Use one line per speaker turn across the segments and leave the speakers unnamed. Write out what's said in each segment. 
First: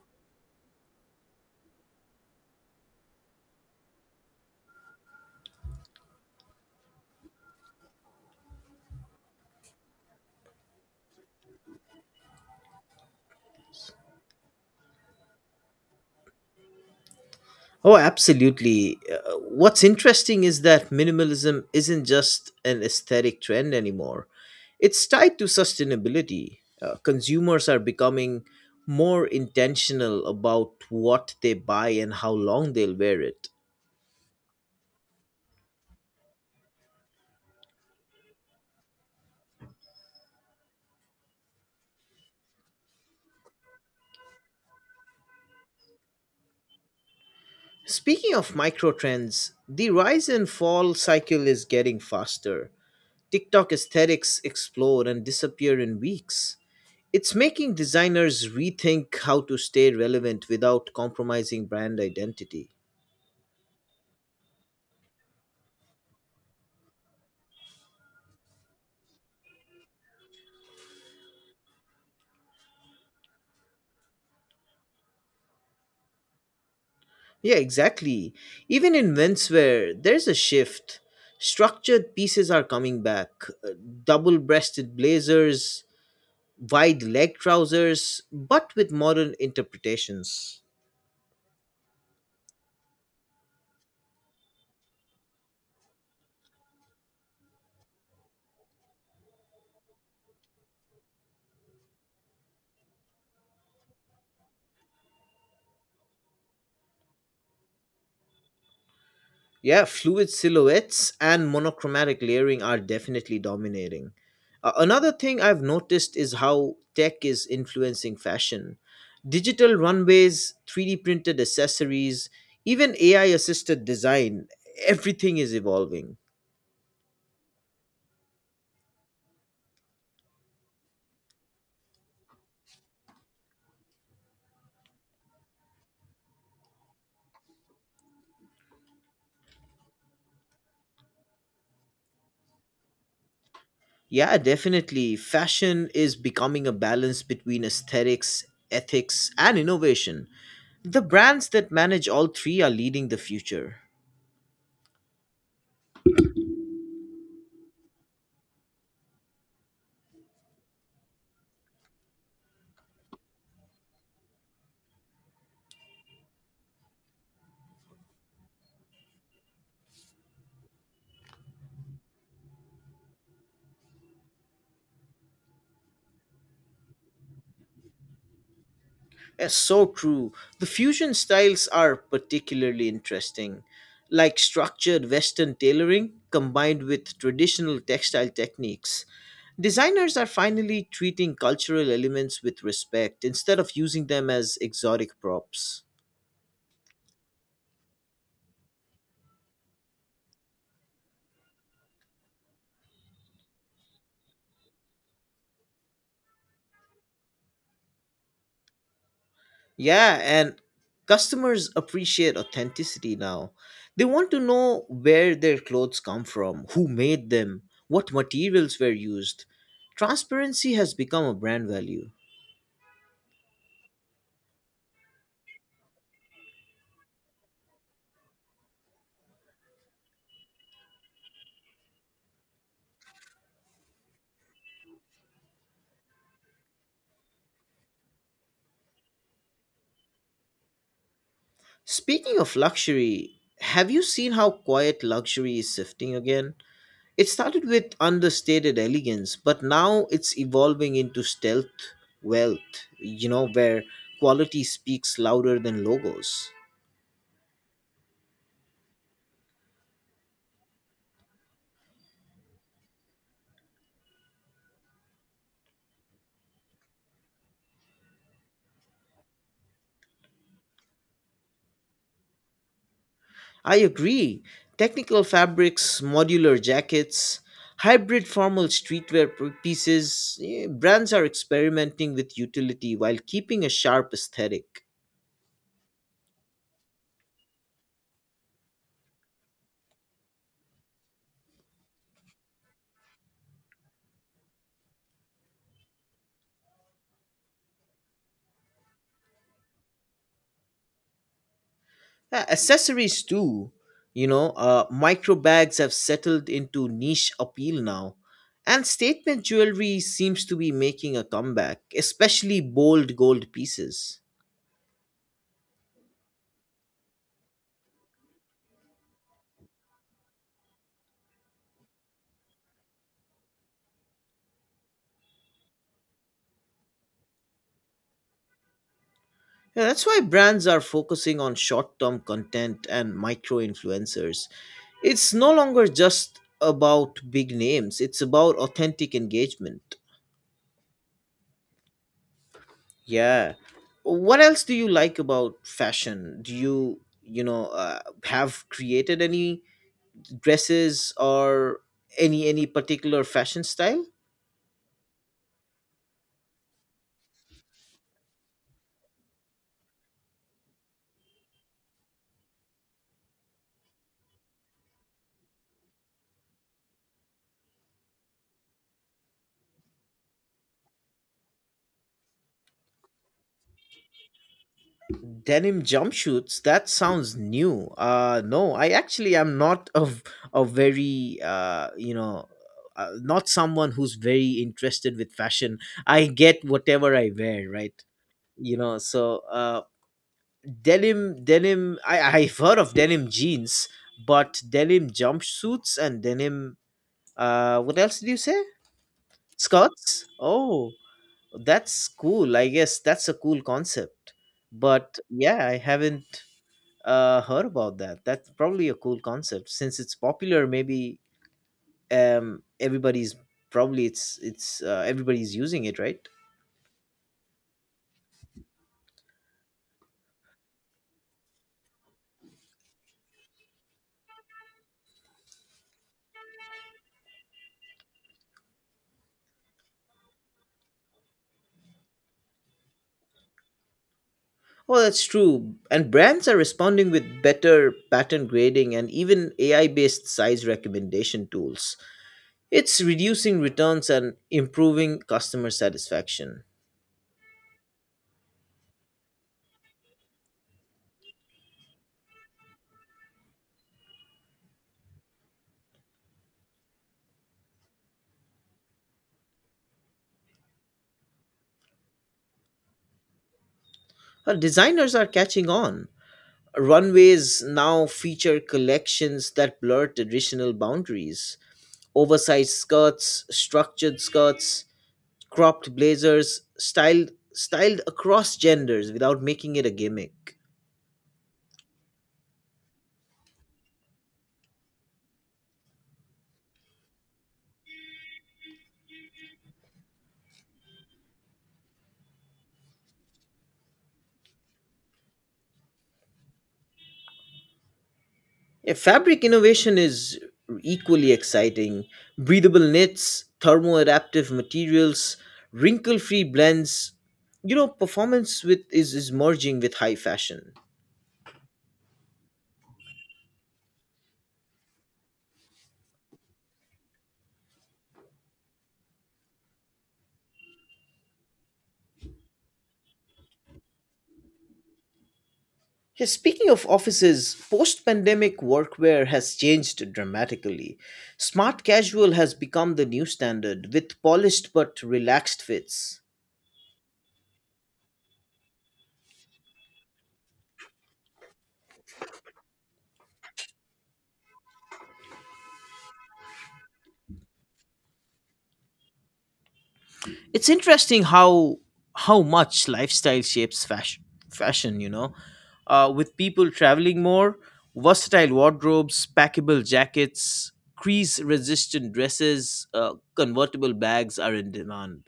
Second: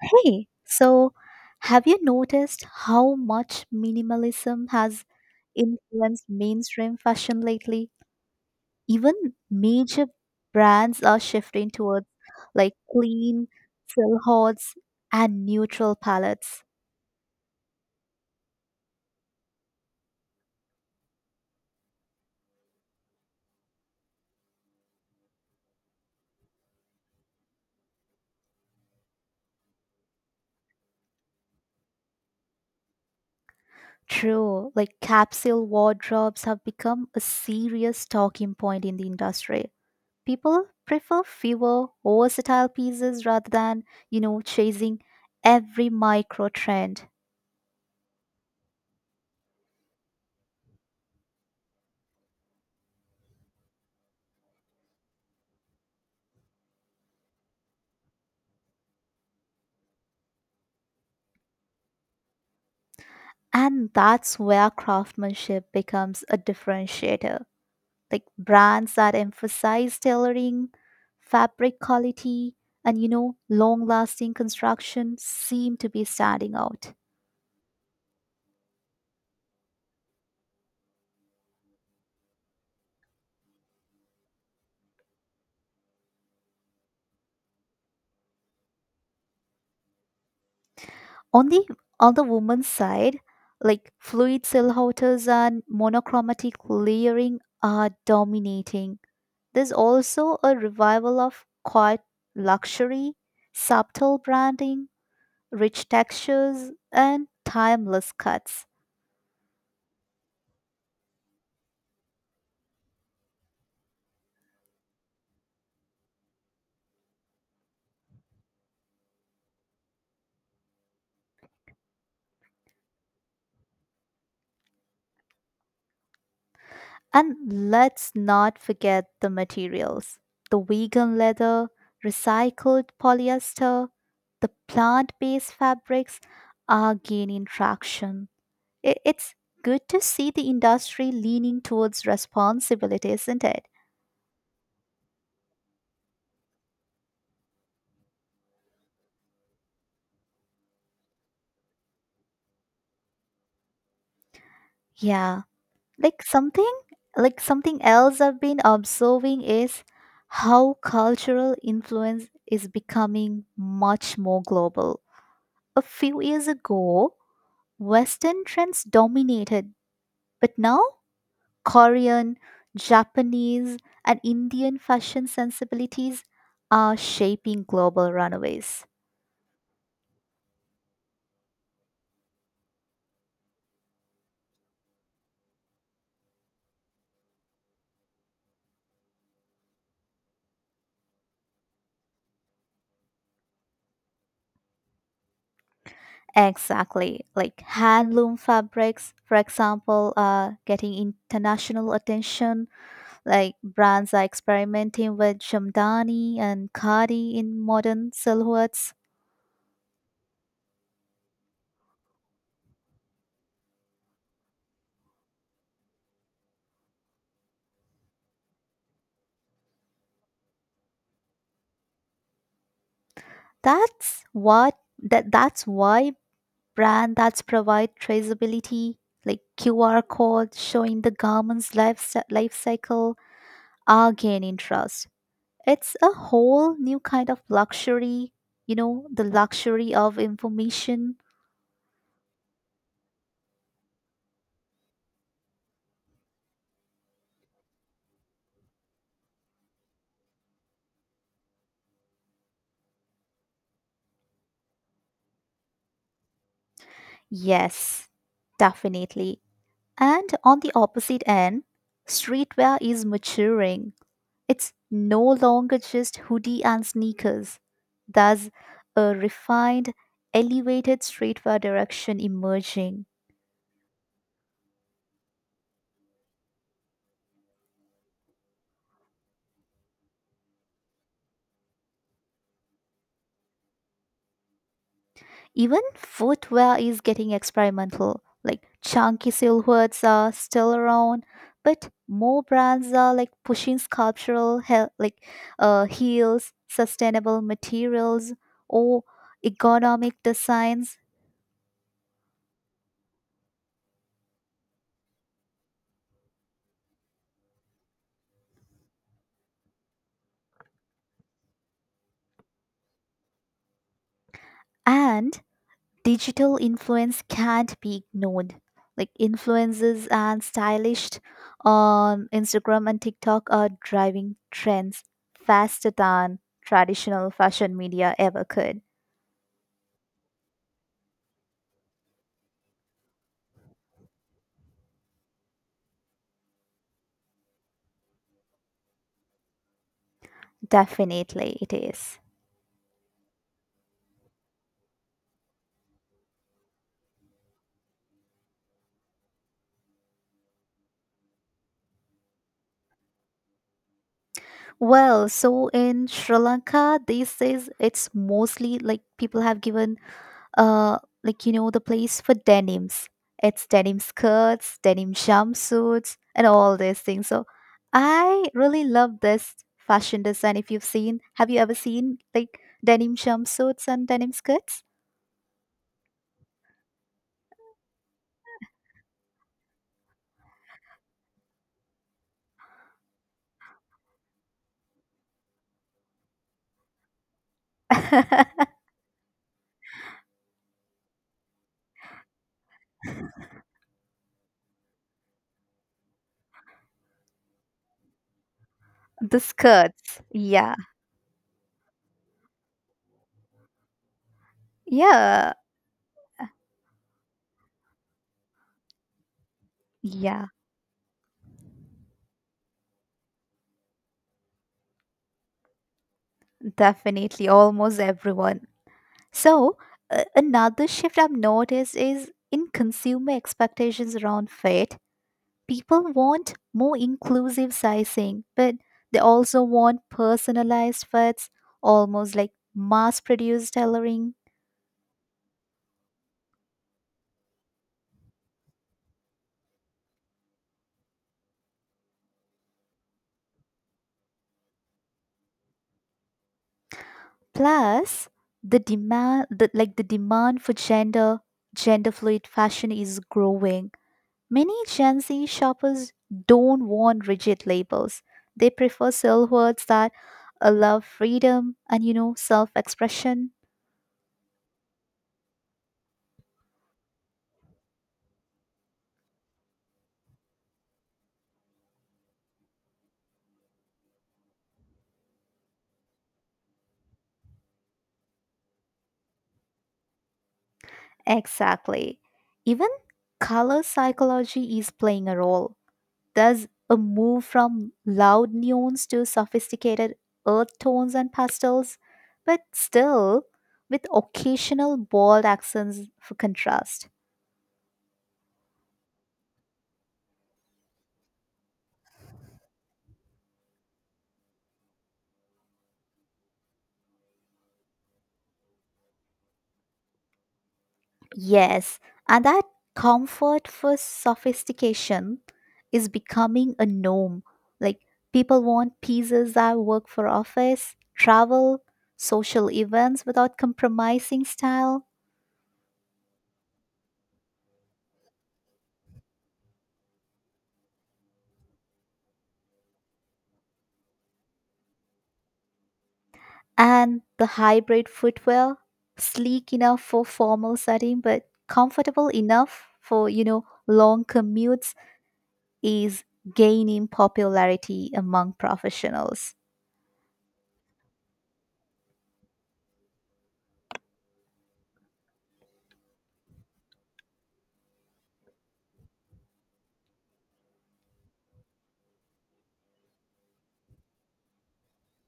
Hey, so have you noticed how much minimalism has influenced mainstream fashion lately? Even major brands are shifting towards clean silhouettes and neutral palettes.
Oh, absolutely. What's interesting is that minimalism isn't just an aesthetic trend anymore, it's tied to sustainability. Consumers are becoming more intentional about what they buy and how long they'll wear it.
True, like capsule wardrobes have become a serious talking point in the industry. People prefer fewer, versatile pieces rather than, chasing every micro trend.
Speaking of micro trends, the rise and fall cycle is getting faster. TikTok aesthetics explode and disappear in weeks. It's making designers rethink how to stay relevant without compromising brand identity.
And that's where craftsmanship becomes a differentiator. Like brands that emphasize tailoring, fabric quality, and long lasting construction seem to be standing out.
Yeah, exactly. Even in menswear, there's a shift. Structured pieces are coming back, uh, double breasted blazers, wide leg trousers, but with modern interpretations.
On the on the woman's side, like fluid silhouettes and monochromatic layering are dominating. There's also a revival of quiet luxury, subtle branding, rich textures, and timeless cuts.
Yeah, fluid silhouettes and monochromatic layering are definitely dominating. Another thing I've noticed is how tech is influencing fashion. Digital runways, 3D printed accessories, even AI assisted design, everything is evolving.
And let's not forget the materials, the vegan leather, recycled polyester, the plant based fabrics are gaining traction. It's good to see the industry leaning towards responsibility, isn't it?
Yeah, definitely. Fashion is becoming a balance between aesthetics, ethics, and innovation. The brands that manage all three are leading the future.
Yeah. Like something like something else I've been observing is how cultural influence is becoming much more global. A few years ago, Western trends dominated, but now Korean, Japanese, and Indian fashion sensibilities are shaping global runaways.
Yes, so true. The fusion styles are particularly interesting, like structured Western tailoring combined with traditional textile techniques. Designers are finally treating cultural elements with respect instead of using them as exotic props.
Exactly. Like handloom fabrics, for example, are getting international attention. Like brands are experimenting with Jamdani and Khadi in modern silhouettes.
Yeah, and customers appreciate authenticity now. They want to know where their clothes come from, who made them, what materials were used. Transparency has become a brand value.
That's why brand that's provide traceability, like QR code showing the life cycle, are gaining trust. It's a whole new kind of luxury, you know, the luxury of information.
Speaking of luxury, have you seen how quiet luxury is shifting again? It started with understated elegance, but now it's evolving into stealth wealth, you know, where quality speaks louder than logos.
Yes, definitely. And on the opposite end, streetwear is maturing. It's no longer just hoodie and sneakers. There's a refined, elevated streetwear direction emerging.
I agree. Technical fabrics, modular jackets, hybrid formal streetwear pieces, brands are experimenting with utility while keeping a sharp aesthetic.
Even footwear is getting experimental. Like chunky silhouettes are still around, but more brands are like pushing sculptural he- like heels, sustainable materials, or ergonomic designs.
Yeah, accessories too, you know, micro bags have settled into niche appeal now. And statement jewelry seems to be making a comeback, especially bold gold pieces.
And digital influence can't be ignored. Like influencers and stylists on Instagram and TikTok are driving trends faster than traditional fashion media ever could.
Yeah, that's why brands are focusing on short term content and micro influencers. It's no longer just about big names, it's about authentic engagement.
Definitely, it is.
Yeah. What else do you like about fashion? Do you, have created any dresses or any particular fashion style?
Well, so in Sri Lanka, these days it's mostly like people have given, uh, like you know, the place for denims. It's denim skirts, denim jumpsuits, and all these things. So I really love this fashion design. If you've seen, have you ever seen like denim jumpsuits and denim skirts?
Denim jumpsuits, that sounds new. No, I actually am not a very, not someone who's very interested with fashion. I get whatever I wear, right?
The
you know so uh denim, I've heard of denim jeans, but denim jumpsuits and denim, what else did you say? Skirts.
skirts, yeah,
Oh, that's cool. I guess that's a cool concept. But
yeah,
yeah, I haven't heard about that. That's probably a cool concept since it's
yeah,
popular. Maybe, everybody's probably it's everybody's using it, right?
definitely. Almost everyone. So, another shift I've noticed is in consumer expectations around fit. People want more inclusive sizing, but they also want personalized fits, almost like mass-produced tailoring.
Oh, that's true. And brands are responding with better pattern grading and even AI-based size recommendation tools. It's reducing returns and improving customer satisfaction.
Plus, the demand for gender fluid fashion is growing. Many Gen Z shoppers don't want rigid labels. They prefer words that allow freedom and, you know, self expression.
Our designers are catching on. Runways now feature collections that blur traditional boundaries. Oversized skirts, structured skirts, cropped blazers, styled across genders without making it a gimmick.
Exactly. Even color psychology is playing a role. There's a move from loud neons to sophisticated earth tones and pastels, but still with occasional bold accents for contrast.
Yeah, fabric innovation is equally exciting. Breathable knits, thermo-adaptive materials, wrinkle-free blends. You know, performance with is merging with high fashion.
Yes, and that comfort for sophistication is becoming a norm. Like people want pieces that work for office, travel, social events without compromising style,
Yeah, speaking of offices, post pandemic workwear has changed dramatically. Smart casual has become the new standard with polished but relaxed fits.
and the hybrid footwear, sleek enough for formal setting but comfortable enough for, you know, long commutes, is gaining popularity among professionals.
It's interesting how much lifestyle shapes fashion, you know. With people traveling more, versatile wardrobes, packable jackets, crease resistant dresses, convertible bags are in demand.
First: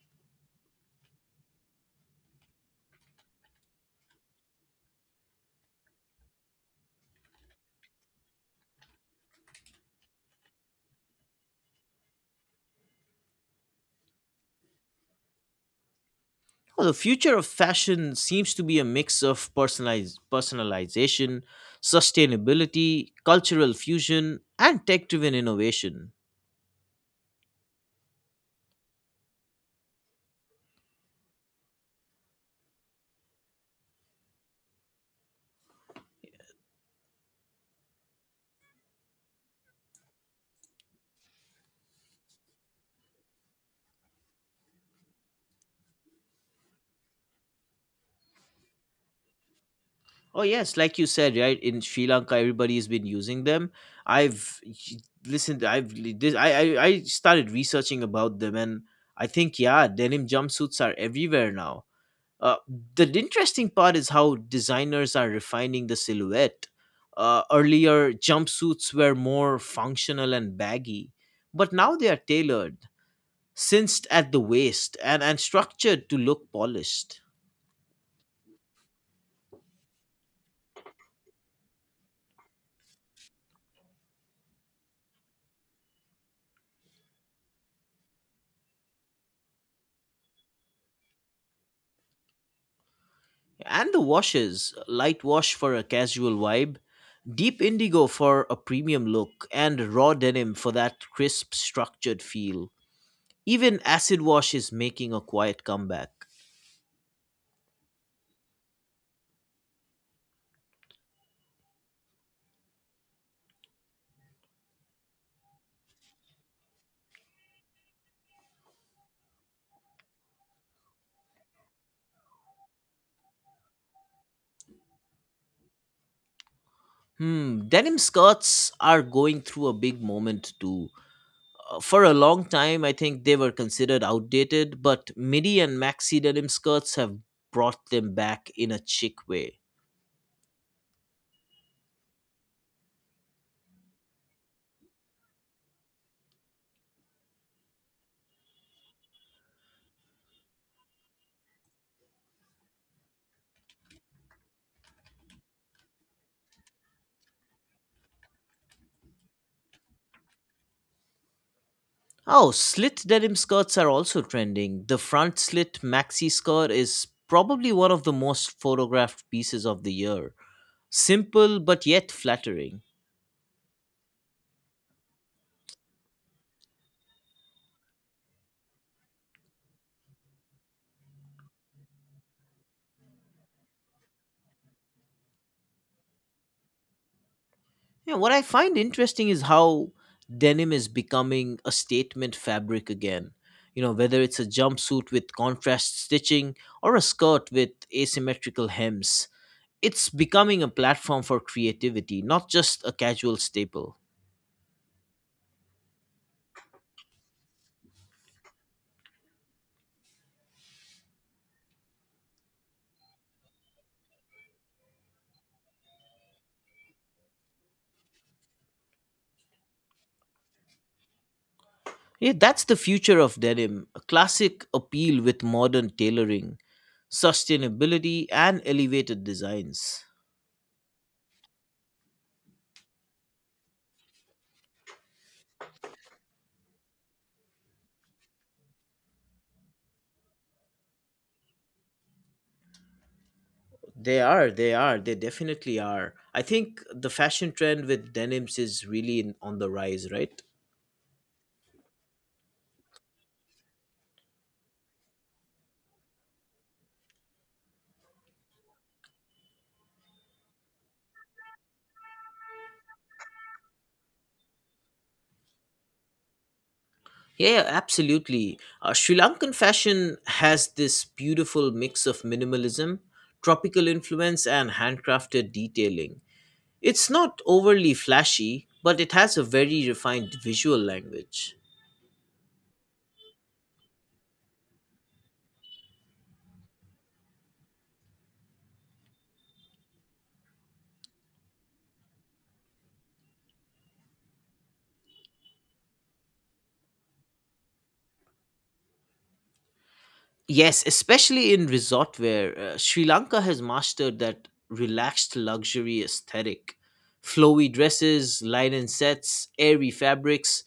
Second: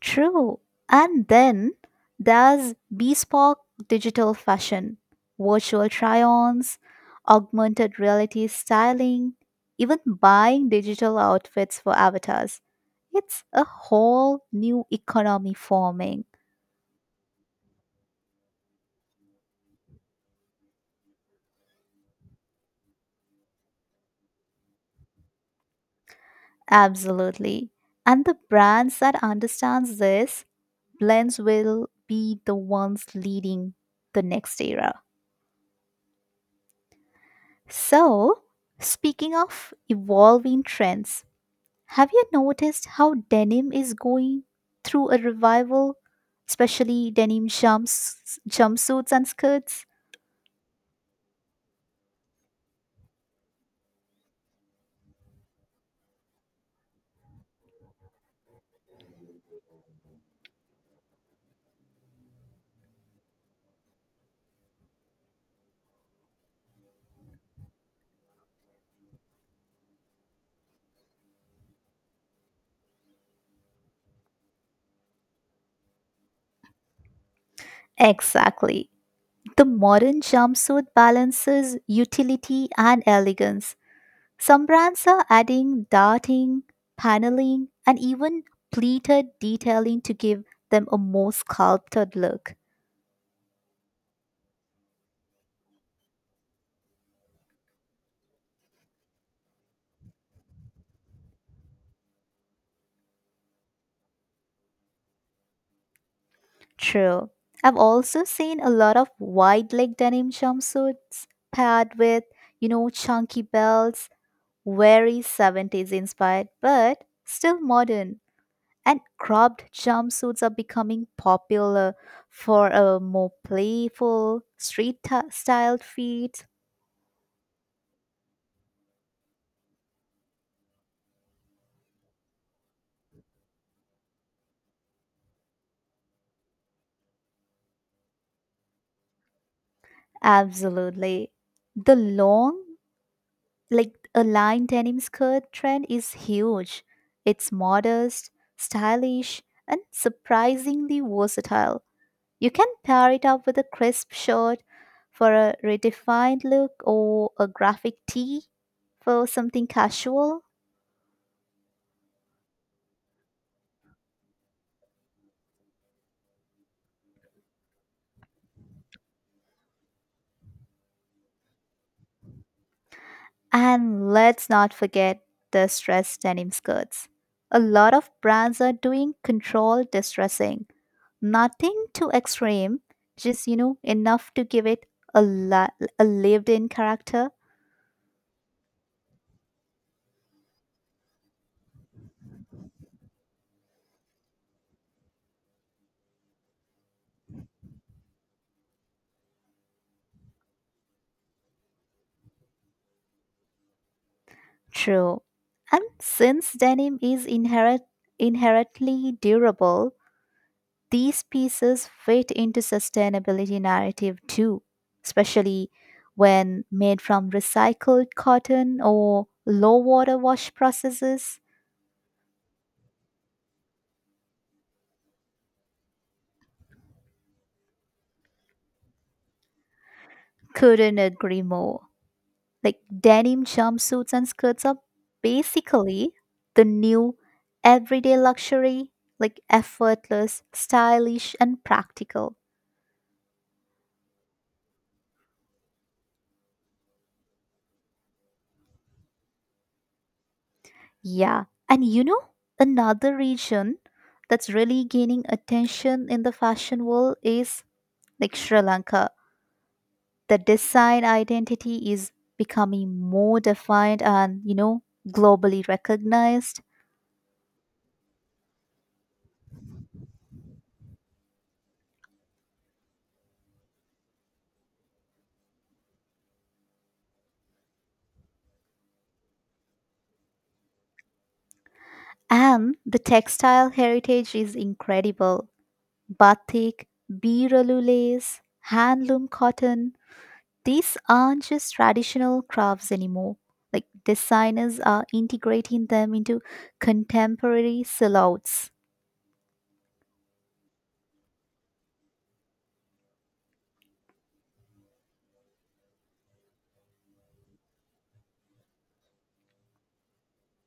True. And then there's bespoke digital fashion, virtual try ons, augmented reality styling, even buying digital outfits for avatars. It's a whole new economy forming.
Well, the future of fashion seems to be a mix of personalization, sustainability, cultural fusion, and tech driven innovation.
Absolutely. And the brands that understands this blends will be the ones leading the next era. So, speaking of evolving trends, have you noticed how denim is going through a revival, especially jumpsuits and skirts?
Oh, yes, like you said, right? In Sri Lanka, everybody's been using them. I've listened, I've this, I started researching about them, and I think, yeah, denim jumpsuits are everywhere now. Uh, the interesting part is how designers are refining the silhouette. Earlier, jumpsuits were more functional and baggy, but now they are tailored, cinched at the waist, and structured to look polished.
Exactly. The modern jumpsuit balances utility and elegance. Some brands are adding darting, paneling, and even pleated detailing to give them a more sculpted look.
And the washes, light wash for a casual vibe, deep indigo for a premium look, and raw denim for that crisp, structured feel. Even acid wash is making a quiet comeback.
True. I've also seen a lot of wide leg denim jumpsuits paired with, you know, chunky belts. Very '70s inspired, but still modern. And cropped jumpsuits are becoming popular for a more playful, styled fit.
Denim skirts are going through a big moment too. For a long time, I think they were considered outdated, but midi and maxi denim skirts have brought them back in a chic way.
Absolutely. The long, like a lined denim skirt trend is huge. It's modest, stylish, and surprisingly versatile. You can pair it up with a crisp shirt for a redefined look or a graphic tee for something casual.
Oh, slit denim skirts are also trending. The front slit maxi skirt is probably one of the most photographed pieces of the year. Simple but yet flattering.
And let's not forget the stressed denim skirts. A lot of brands are doing controlled distressing. Nothing too extreme, just you know, enough to give it a lived in character.
Yeah, what I find interesting is how denim is becoming a statement fabric again. You know, whether it's a jumpsuit with contrast stitching or a skirt with asymmetrical hems, it's becoming a platform for creativity, not just a casual staple.
True. And since denim is inherent inherently durable, these pieces fit into sustainability narrative too, especially when made from recycled cotton or low water wash processes.
Yeah, that's the future of denim, a classic appeal with modern tailoring, sustainability, and elevated designs.
Couldn't agree more. Like denim jumpsuits and skirts are basically the new everyday luxury, like effortless, stylish, and practical.
They definitely are. I think the fashion trend with denims is really in, on the rise, right?
Yeah. And you know, another region that's really gaining attention in the fashion world is like Sri Lanka. The design identity is becoming more defined and, you know, globally recognized.
Yeah, yeah, absolutely. Sri Lankan fashion has this beautiful mix of minimalism, tropical influence, and handcrafted detailing. It's not overly flashy, but it has a very refined visual language.
And the textile heritage is incredible. Batik, Biraloo lace, handloom cotton, these aren't just traditional crafts anymore. Like designers are integrating them into contemporary silhouettes.
Yes, especially in resort wear, Sri Lanka has mastered that relaxed luxury aesthetic. Flowy dresses, linen sets, airy fabrics,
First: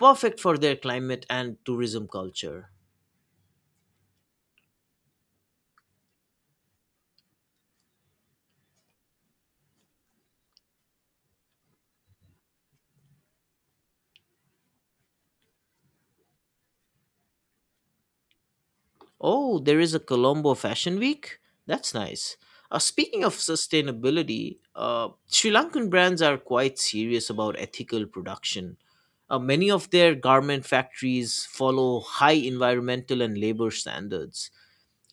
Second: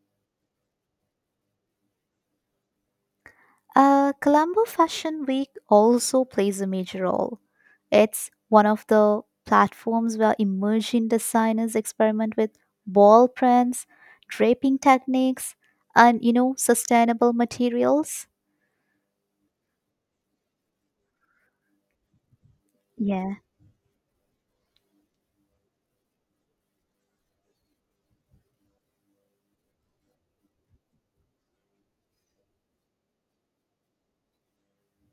perfect for their climate and tourism culture.
Colombo Fashion Week also plays a major role. It's one of the platforms where emerging designers experiment with ball prints, draping techniques, and you know, sustainable materials.
Oh, there is a Colombo Fashion Week? That's nice. Speaking of
Yeah.
sustainability, Sri Lankan brands are quite serious about ethical production. Many of their garment factories follow high environmental and labor standards.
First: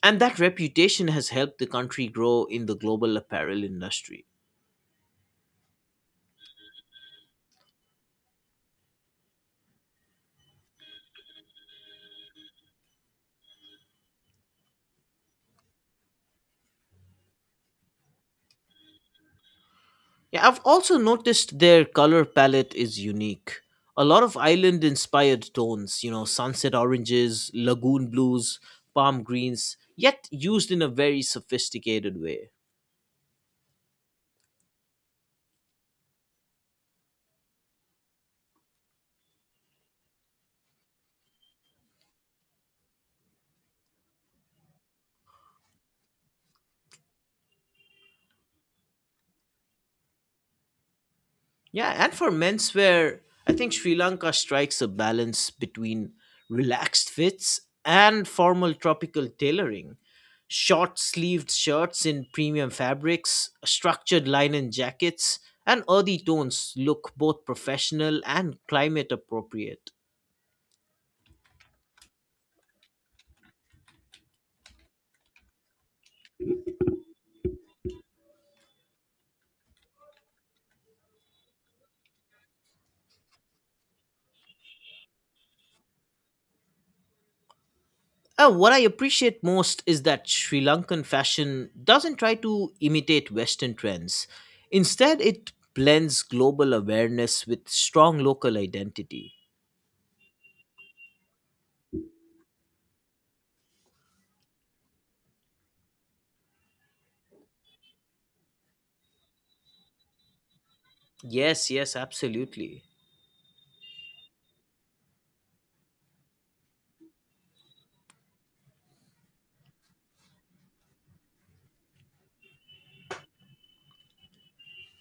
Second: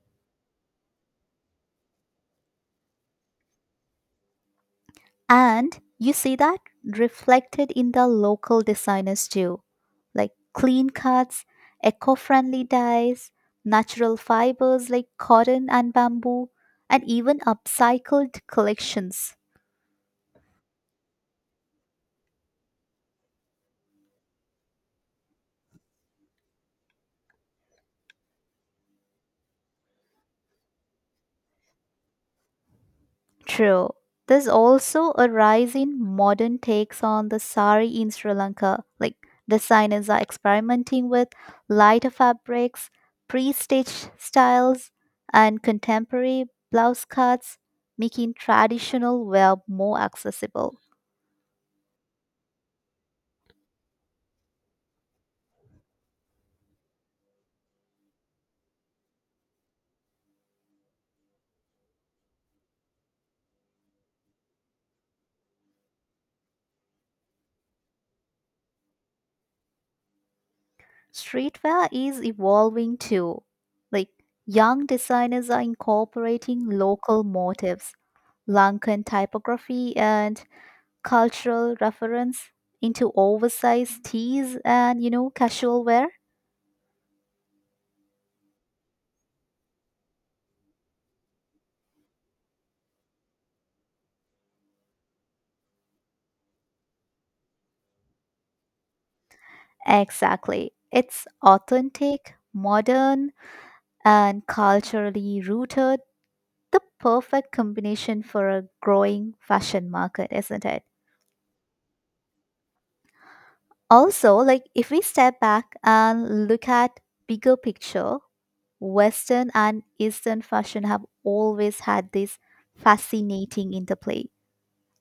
And that reputation has helped the country grow in the global apparel industry.
And you see that reflected in the local designers too, like clean cuts, eco friendly dyes, natural fibers like cotton and bamboo, and even upcycled collections.
Yeah, I've also noticed their color palette is unique. A lot of island inspired tones, you know, sunset oranges, lagoon blues, palm greens, yet used in a very sophisticated way.
True. There's also a rise in modern takes on the sari in Sri Lanka. Like designers are experimenting with lighter fabrics, pre-stitched styles, and contemporary blouse cuts, making traditional wear more accessible.
Yeah, and for menswear, I think Sri Lanka strikes a balance between relaxed fits and formal tropical tailoring. Short sleeved shirts in premium fabrics, structured linen jackets, and earthy tones look both professional and climate appropriate.
Streetwear is evolving too. Like young designers are incorporating local motifs, Lankan typography, and cultural reference into oversized tees and, you know, casual wear.
What I appreciate most is that Sri Lankan fashion doesn't try to imitate Western trends. Instead, it blends global awareness with strong local identity.
Exactly. It's authentic, modern, and culturally rooted. The perfect combination for a growing fashion market, isn't it?
Yes, yes, absolutely.
Also, like if we step back and look at bigger picture, Western and Eastern fashion have always had this fascinating interplay.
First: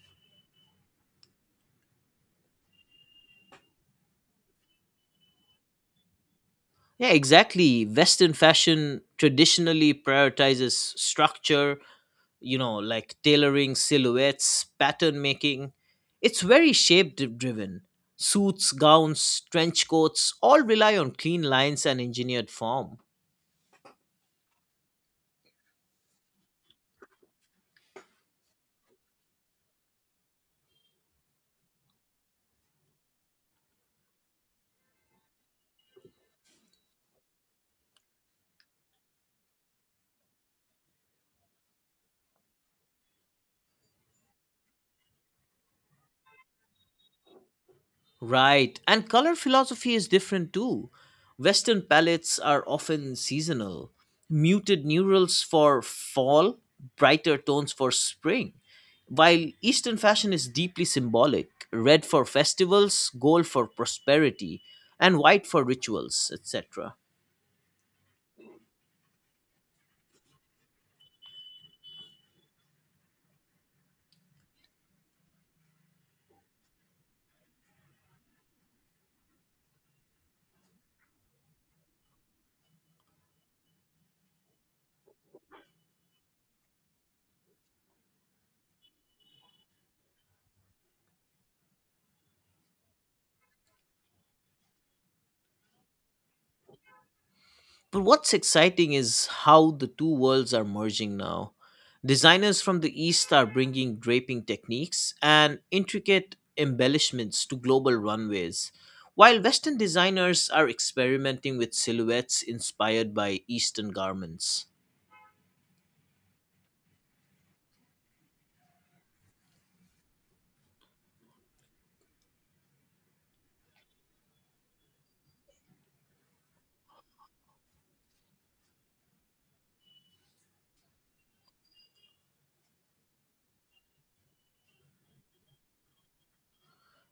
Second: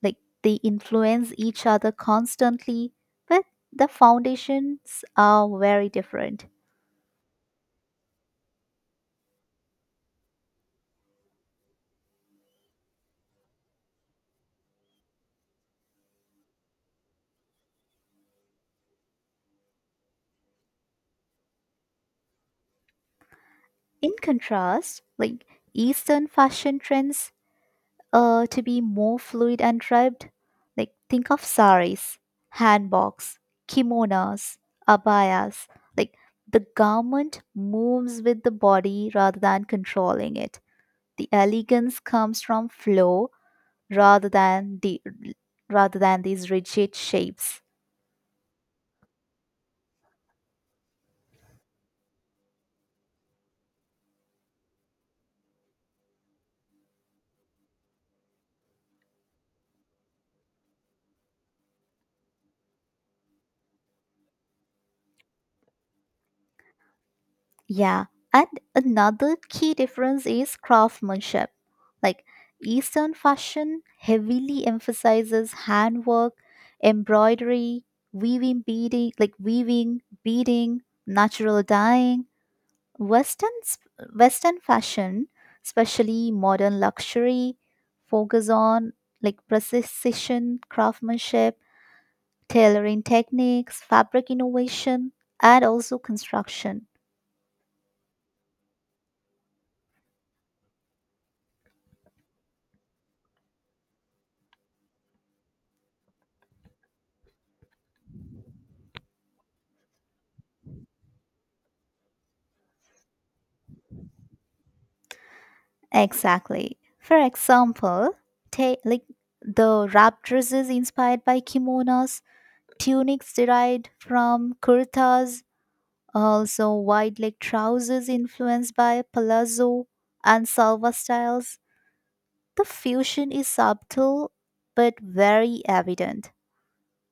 Like they influence each other constantly, but the foundations are very different.
Yeah, exactly. Western fashion traditionally prioritizes structure, you know, like tailoring, silhouettes, pattern making. It's very shape driven. Suits, gowns, trench coats all rely on clean lines and engineered form.
In contrast, like Eastern fashion trends to be more fluid and draped, like think of saris, handbags, kimonos, abayas, like the garment moves with the body rather than controlling it. The elegance comes from flow rather than the rather than these rigid shapes.
Right. And color philosophy is different too. Western palettes are often seasonal. Muted neurals for fall, brighter tones for spring. While Eastern fashion is deeply symbolic, red for festivals, gold for prosperity, and white for rituals, etc.
Yeah, and another key difference is craftsmanship. Like Eastern fashion heavily emphasizes handwork, embroidery, weaving, beading, natural dyeing. Western s- Western fashion, especially modern luxury, focus on like precision craftsmanship, tailoring techniques, fabric innovation, and also construction.
But what's exciting is how the two worlds are merging now. Designers from the East are bringing draping techniques and intricate embellishments to global runways, while Western designers are experimenting with silhouettes inspired by Eastern garments.
Exactly. For example, take like the wrap dresses inspired by kimonos, tunics derived from kurtas, also wide leg trousers influenced by palazzo and salva styles. The fusion is subtle but very evident.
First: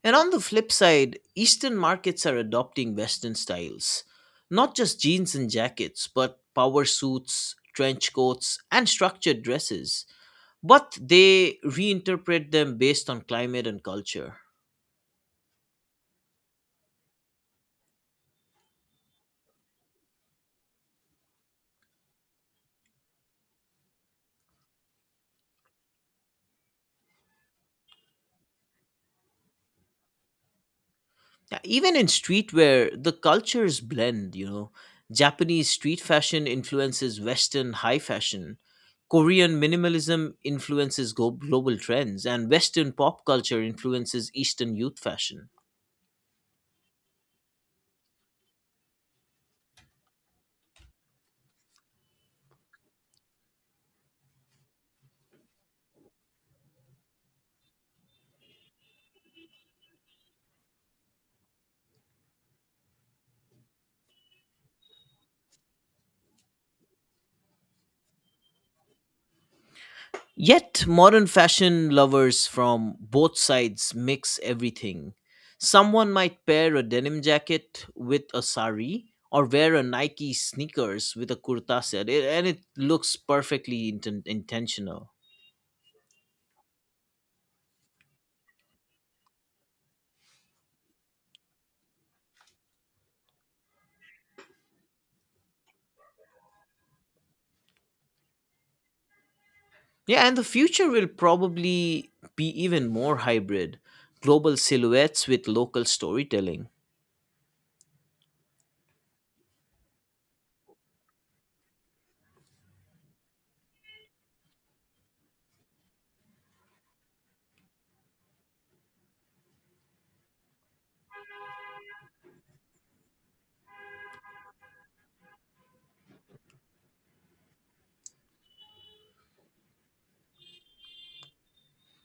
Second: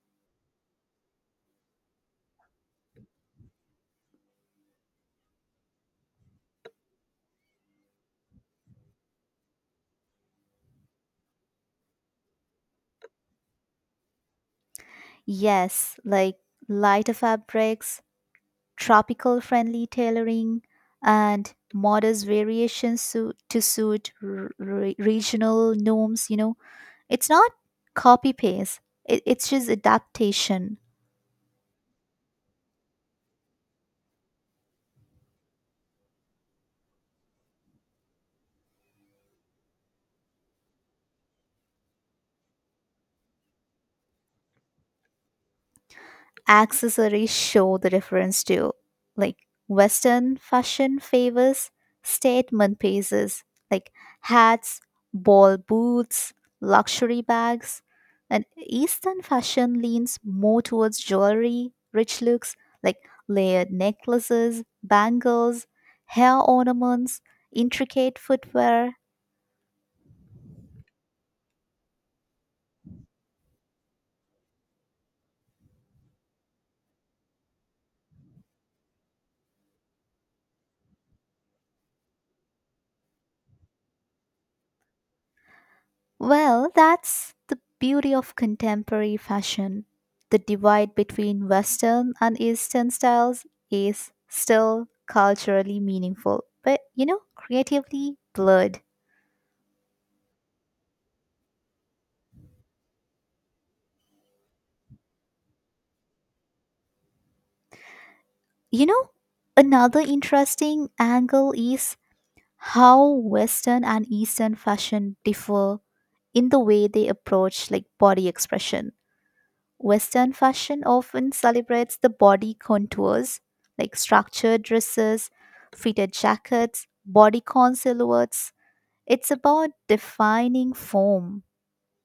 And on the flip side, Eastern markets are adopting Western styles, not just jeans and jackets, but power suits, trench coats, and structured dresses, but they reinterpret them based on climate and culture.
Yes, like lighter fabrics, tropical friendly tailoring, and modest variations su- to suit r- re- regional norms. You know, it's not copy paste, it's just adaptation.
Yeah, even in streetwear, the cultures blend, you know. Japanese street fashion influences Western high fashion. Korean minimalism influences global trends, and Western pop culture influences Eastern youth fashion.
Accessories show the difference too. Like Western fashion favors statement pieces like hats, ball boots, luxury bags, and Eastern fashion leans more towards jewelry, rich looks like layered necklaces, bangles, hair ornaments, intricate footwear.
Yet, modern fashion lovers from both sides mix everything. Someone might pair a denim jacket with a sari or wear a Nike sneakers with a kurta set, and it looks perfectly intentional.
Well, that's the beauty of contemporary fashion. The divide between Western and Eastern styles is still culturally meaningful, but you know, creatively blurred.
Yeah, and the future will probably be even more hybrid, global silhouettes with local storytelling.
You know, another interesting angle is how Western and Eastern fashion differ in the way they approach like body expression. Western fashion often celebrates the body contours, like structured dresses, fitted jackets, bodycon silhouettes. It's about defining form.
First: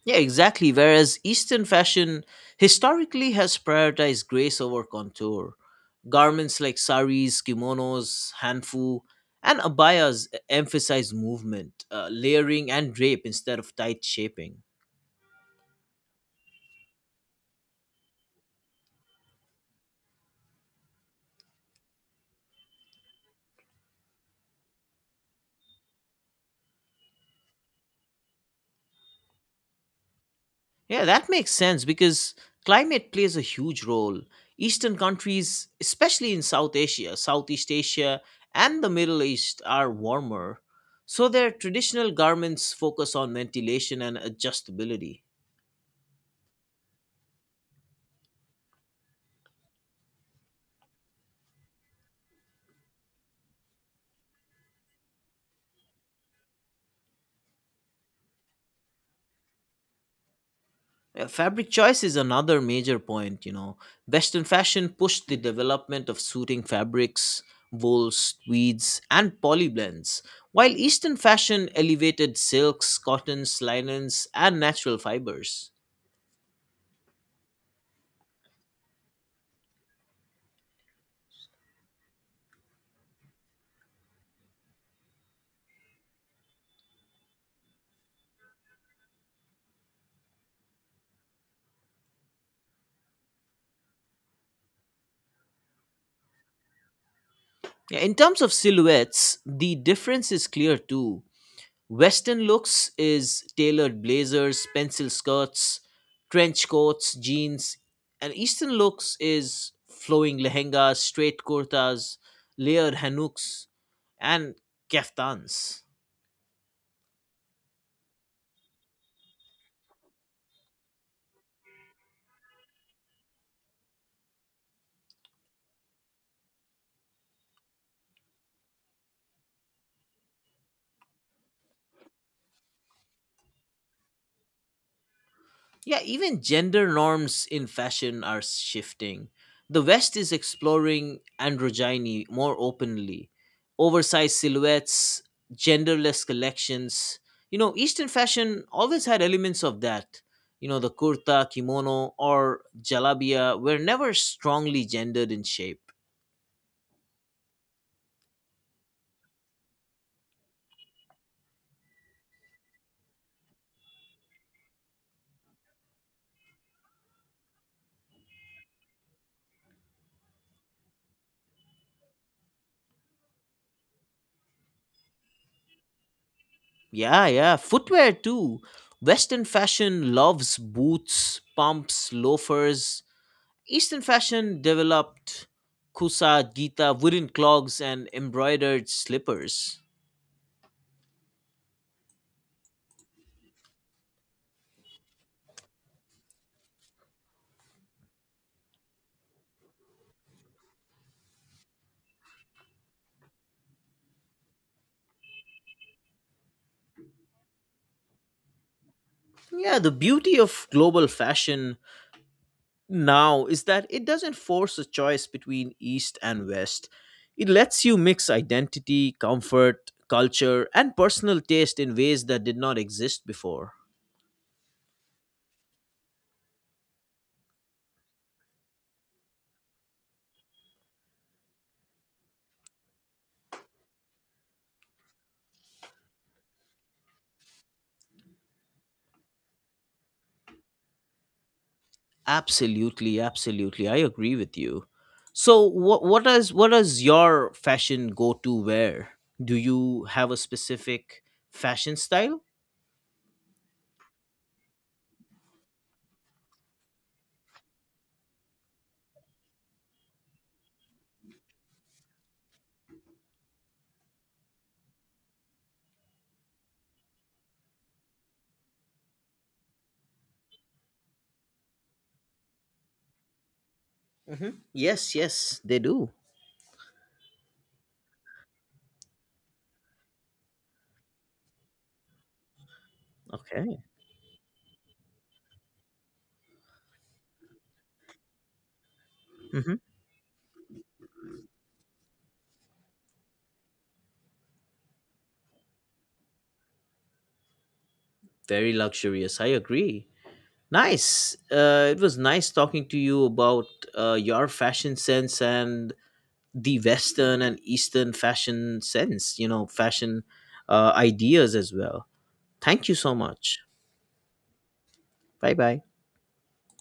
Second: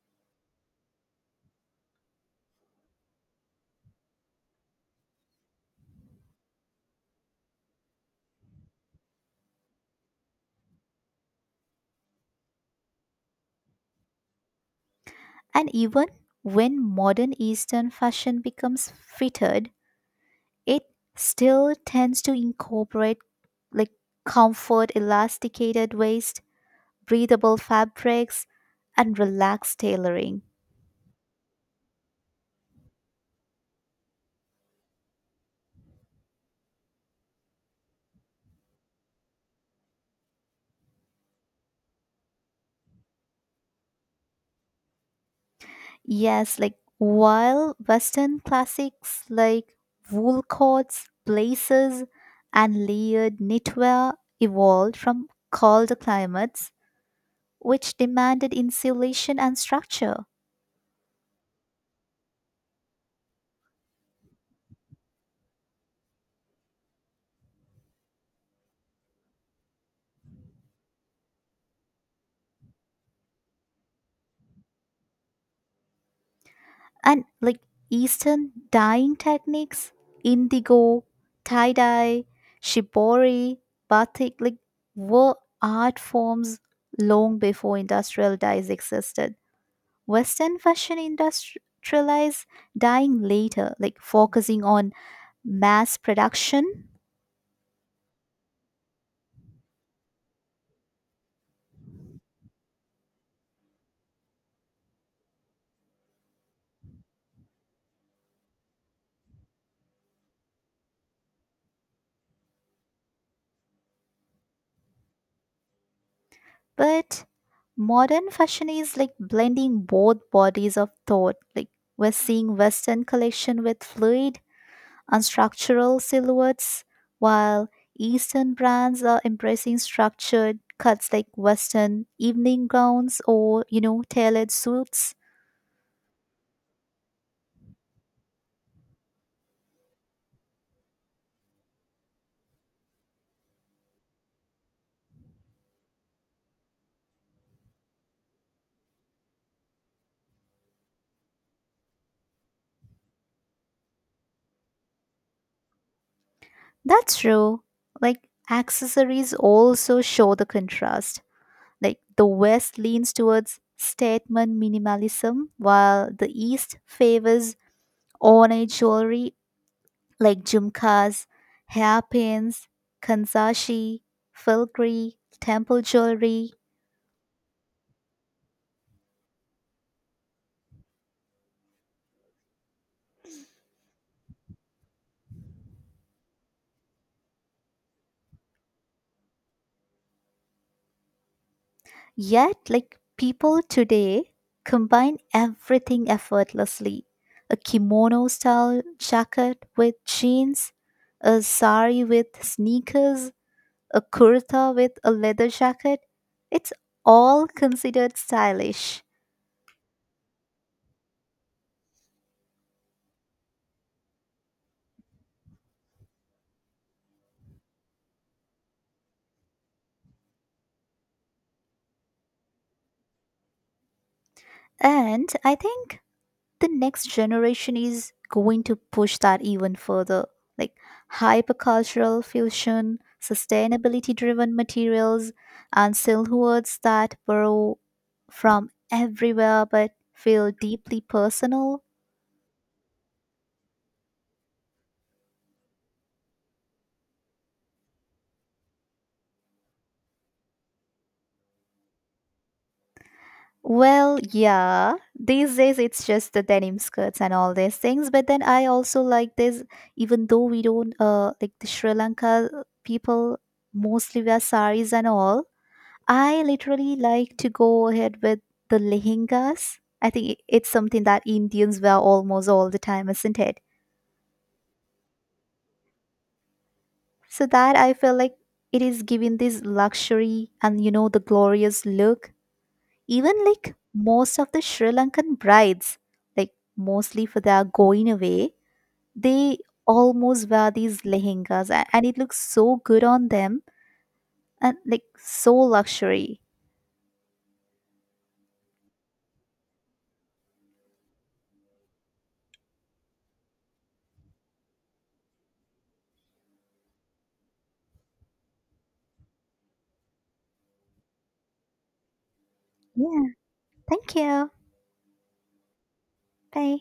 Yeah, exactly. Whereas Eastern fashion historically has prioritized grace over contour. Garments like saris, kimonos, hanfu, and abayas emphasize movement, layering, and drape instead of tight shaping.
And even when modern Eastern fashion becomes fitted, it still tends to incorporate like comfort, elasticated waist, breathable fabrics, and relaxed tailoring.
Yeah, that makes sense because climate plays a huge role. Eastern countries, especially in South Asia, Southeast Asia, and the Middle East, are warmer. So their traditional garments focus on ventilation and adjustability.
Yes, like while Western classics like wool coats, blazers, and layered knitwear evolved from colder climates, which demanded insulation and structure.
Yeah, fabric choice is another major point, you know. Western fashion pushed the development of suiting fabrics, wools, tweeds, and poly blends, while Eastern fashion elevated silks, cottons, linens, and natural fibers.
And like Eastern dyeing techniques, indigo, tie dye, shibori, batik, like were art forms long before industrial dyes existed. Western fashion industrialized dying later, like focusing on mass production.
Yeah, in terms of silhouettes, the difference is clear too. Western looks is tailored blazers, pencil skirts, trench coats, jeans, and Eastern looks is flowing lehengas, straight kurtas, layered hanuks, and kaftans.
But modern fashion is like blending both bodies of thought. Like we're seeing Western collection with fluid, unstructural silhouettes, while Eastern brands are embracing structured cuts like Western evening gowns or, you know, tailored suits.
Yeah, even gender norms in fashion are shifting. The West is exploring androgyny more openly. Oversized silhouettes, genderless collections. You know, Eastern fashion always had elements of that. You know, the kurta, kimono, or jalabia were never strongly gendered in shape.
That's true. Like accessories also show the contrast. Like the West leans towards statement minimalism, while the East favors ornate jewelry like jumkas, hairpins, kanzashi, filigree, temple jewelry.
Yeah, yeah. Footwear too. Western fashion loves boots, pumps, loafers, Eastern fashion developed kusa, gita, wooden clogs, and embroidered slippers.
Yet, like people today combine everything effortlessly, a kimono style jacket with jeans, a sari with sneakers, a kurta with a leather jacket. It's all considered stylish.
Yeah, the beauty of global fashion now is that it doesn't force a choice between East and West. It lets you mix identity, comfort, culture, and personal taste in ways that did not exist before.
And I think the next generation is going to push that even further. Like hypercultural fusion, sustainability driven materials, and silhouettes that borrow from everywhere but feel deeply personal.
Absolutely, absolutely. I agree with you. So what is your fashion go to wear? Do you have a specific fashion style?
Well, yeah. These days it's just the denim skirts and all these things. But then I also like this, even though we don't like the Sri Lanka people mostly wear saris and all. I literally like to go ahead with the lehengas. I think it's something that Indians wear almost all the time, isn't it?
Hmm. Yes, yes, they do.
So that I feel like it is giving this luxury and you know the glorious look. Even like
Okay.
most of the Sri Lankan brides, like mostly for their going away, they
Hmm.
almost wear these lehengas and it looks so good on them and like so luxury.
Very luxurious. I agree. Nice. It was nice talking to you about your fashion sense and the Western and Eastern fashion sense, you know, fashion ideas as well. Thank you so
Yeah,
much.
thank you.
Bye bye.
Bye.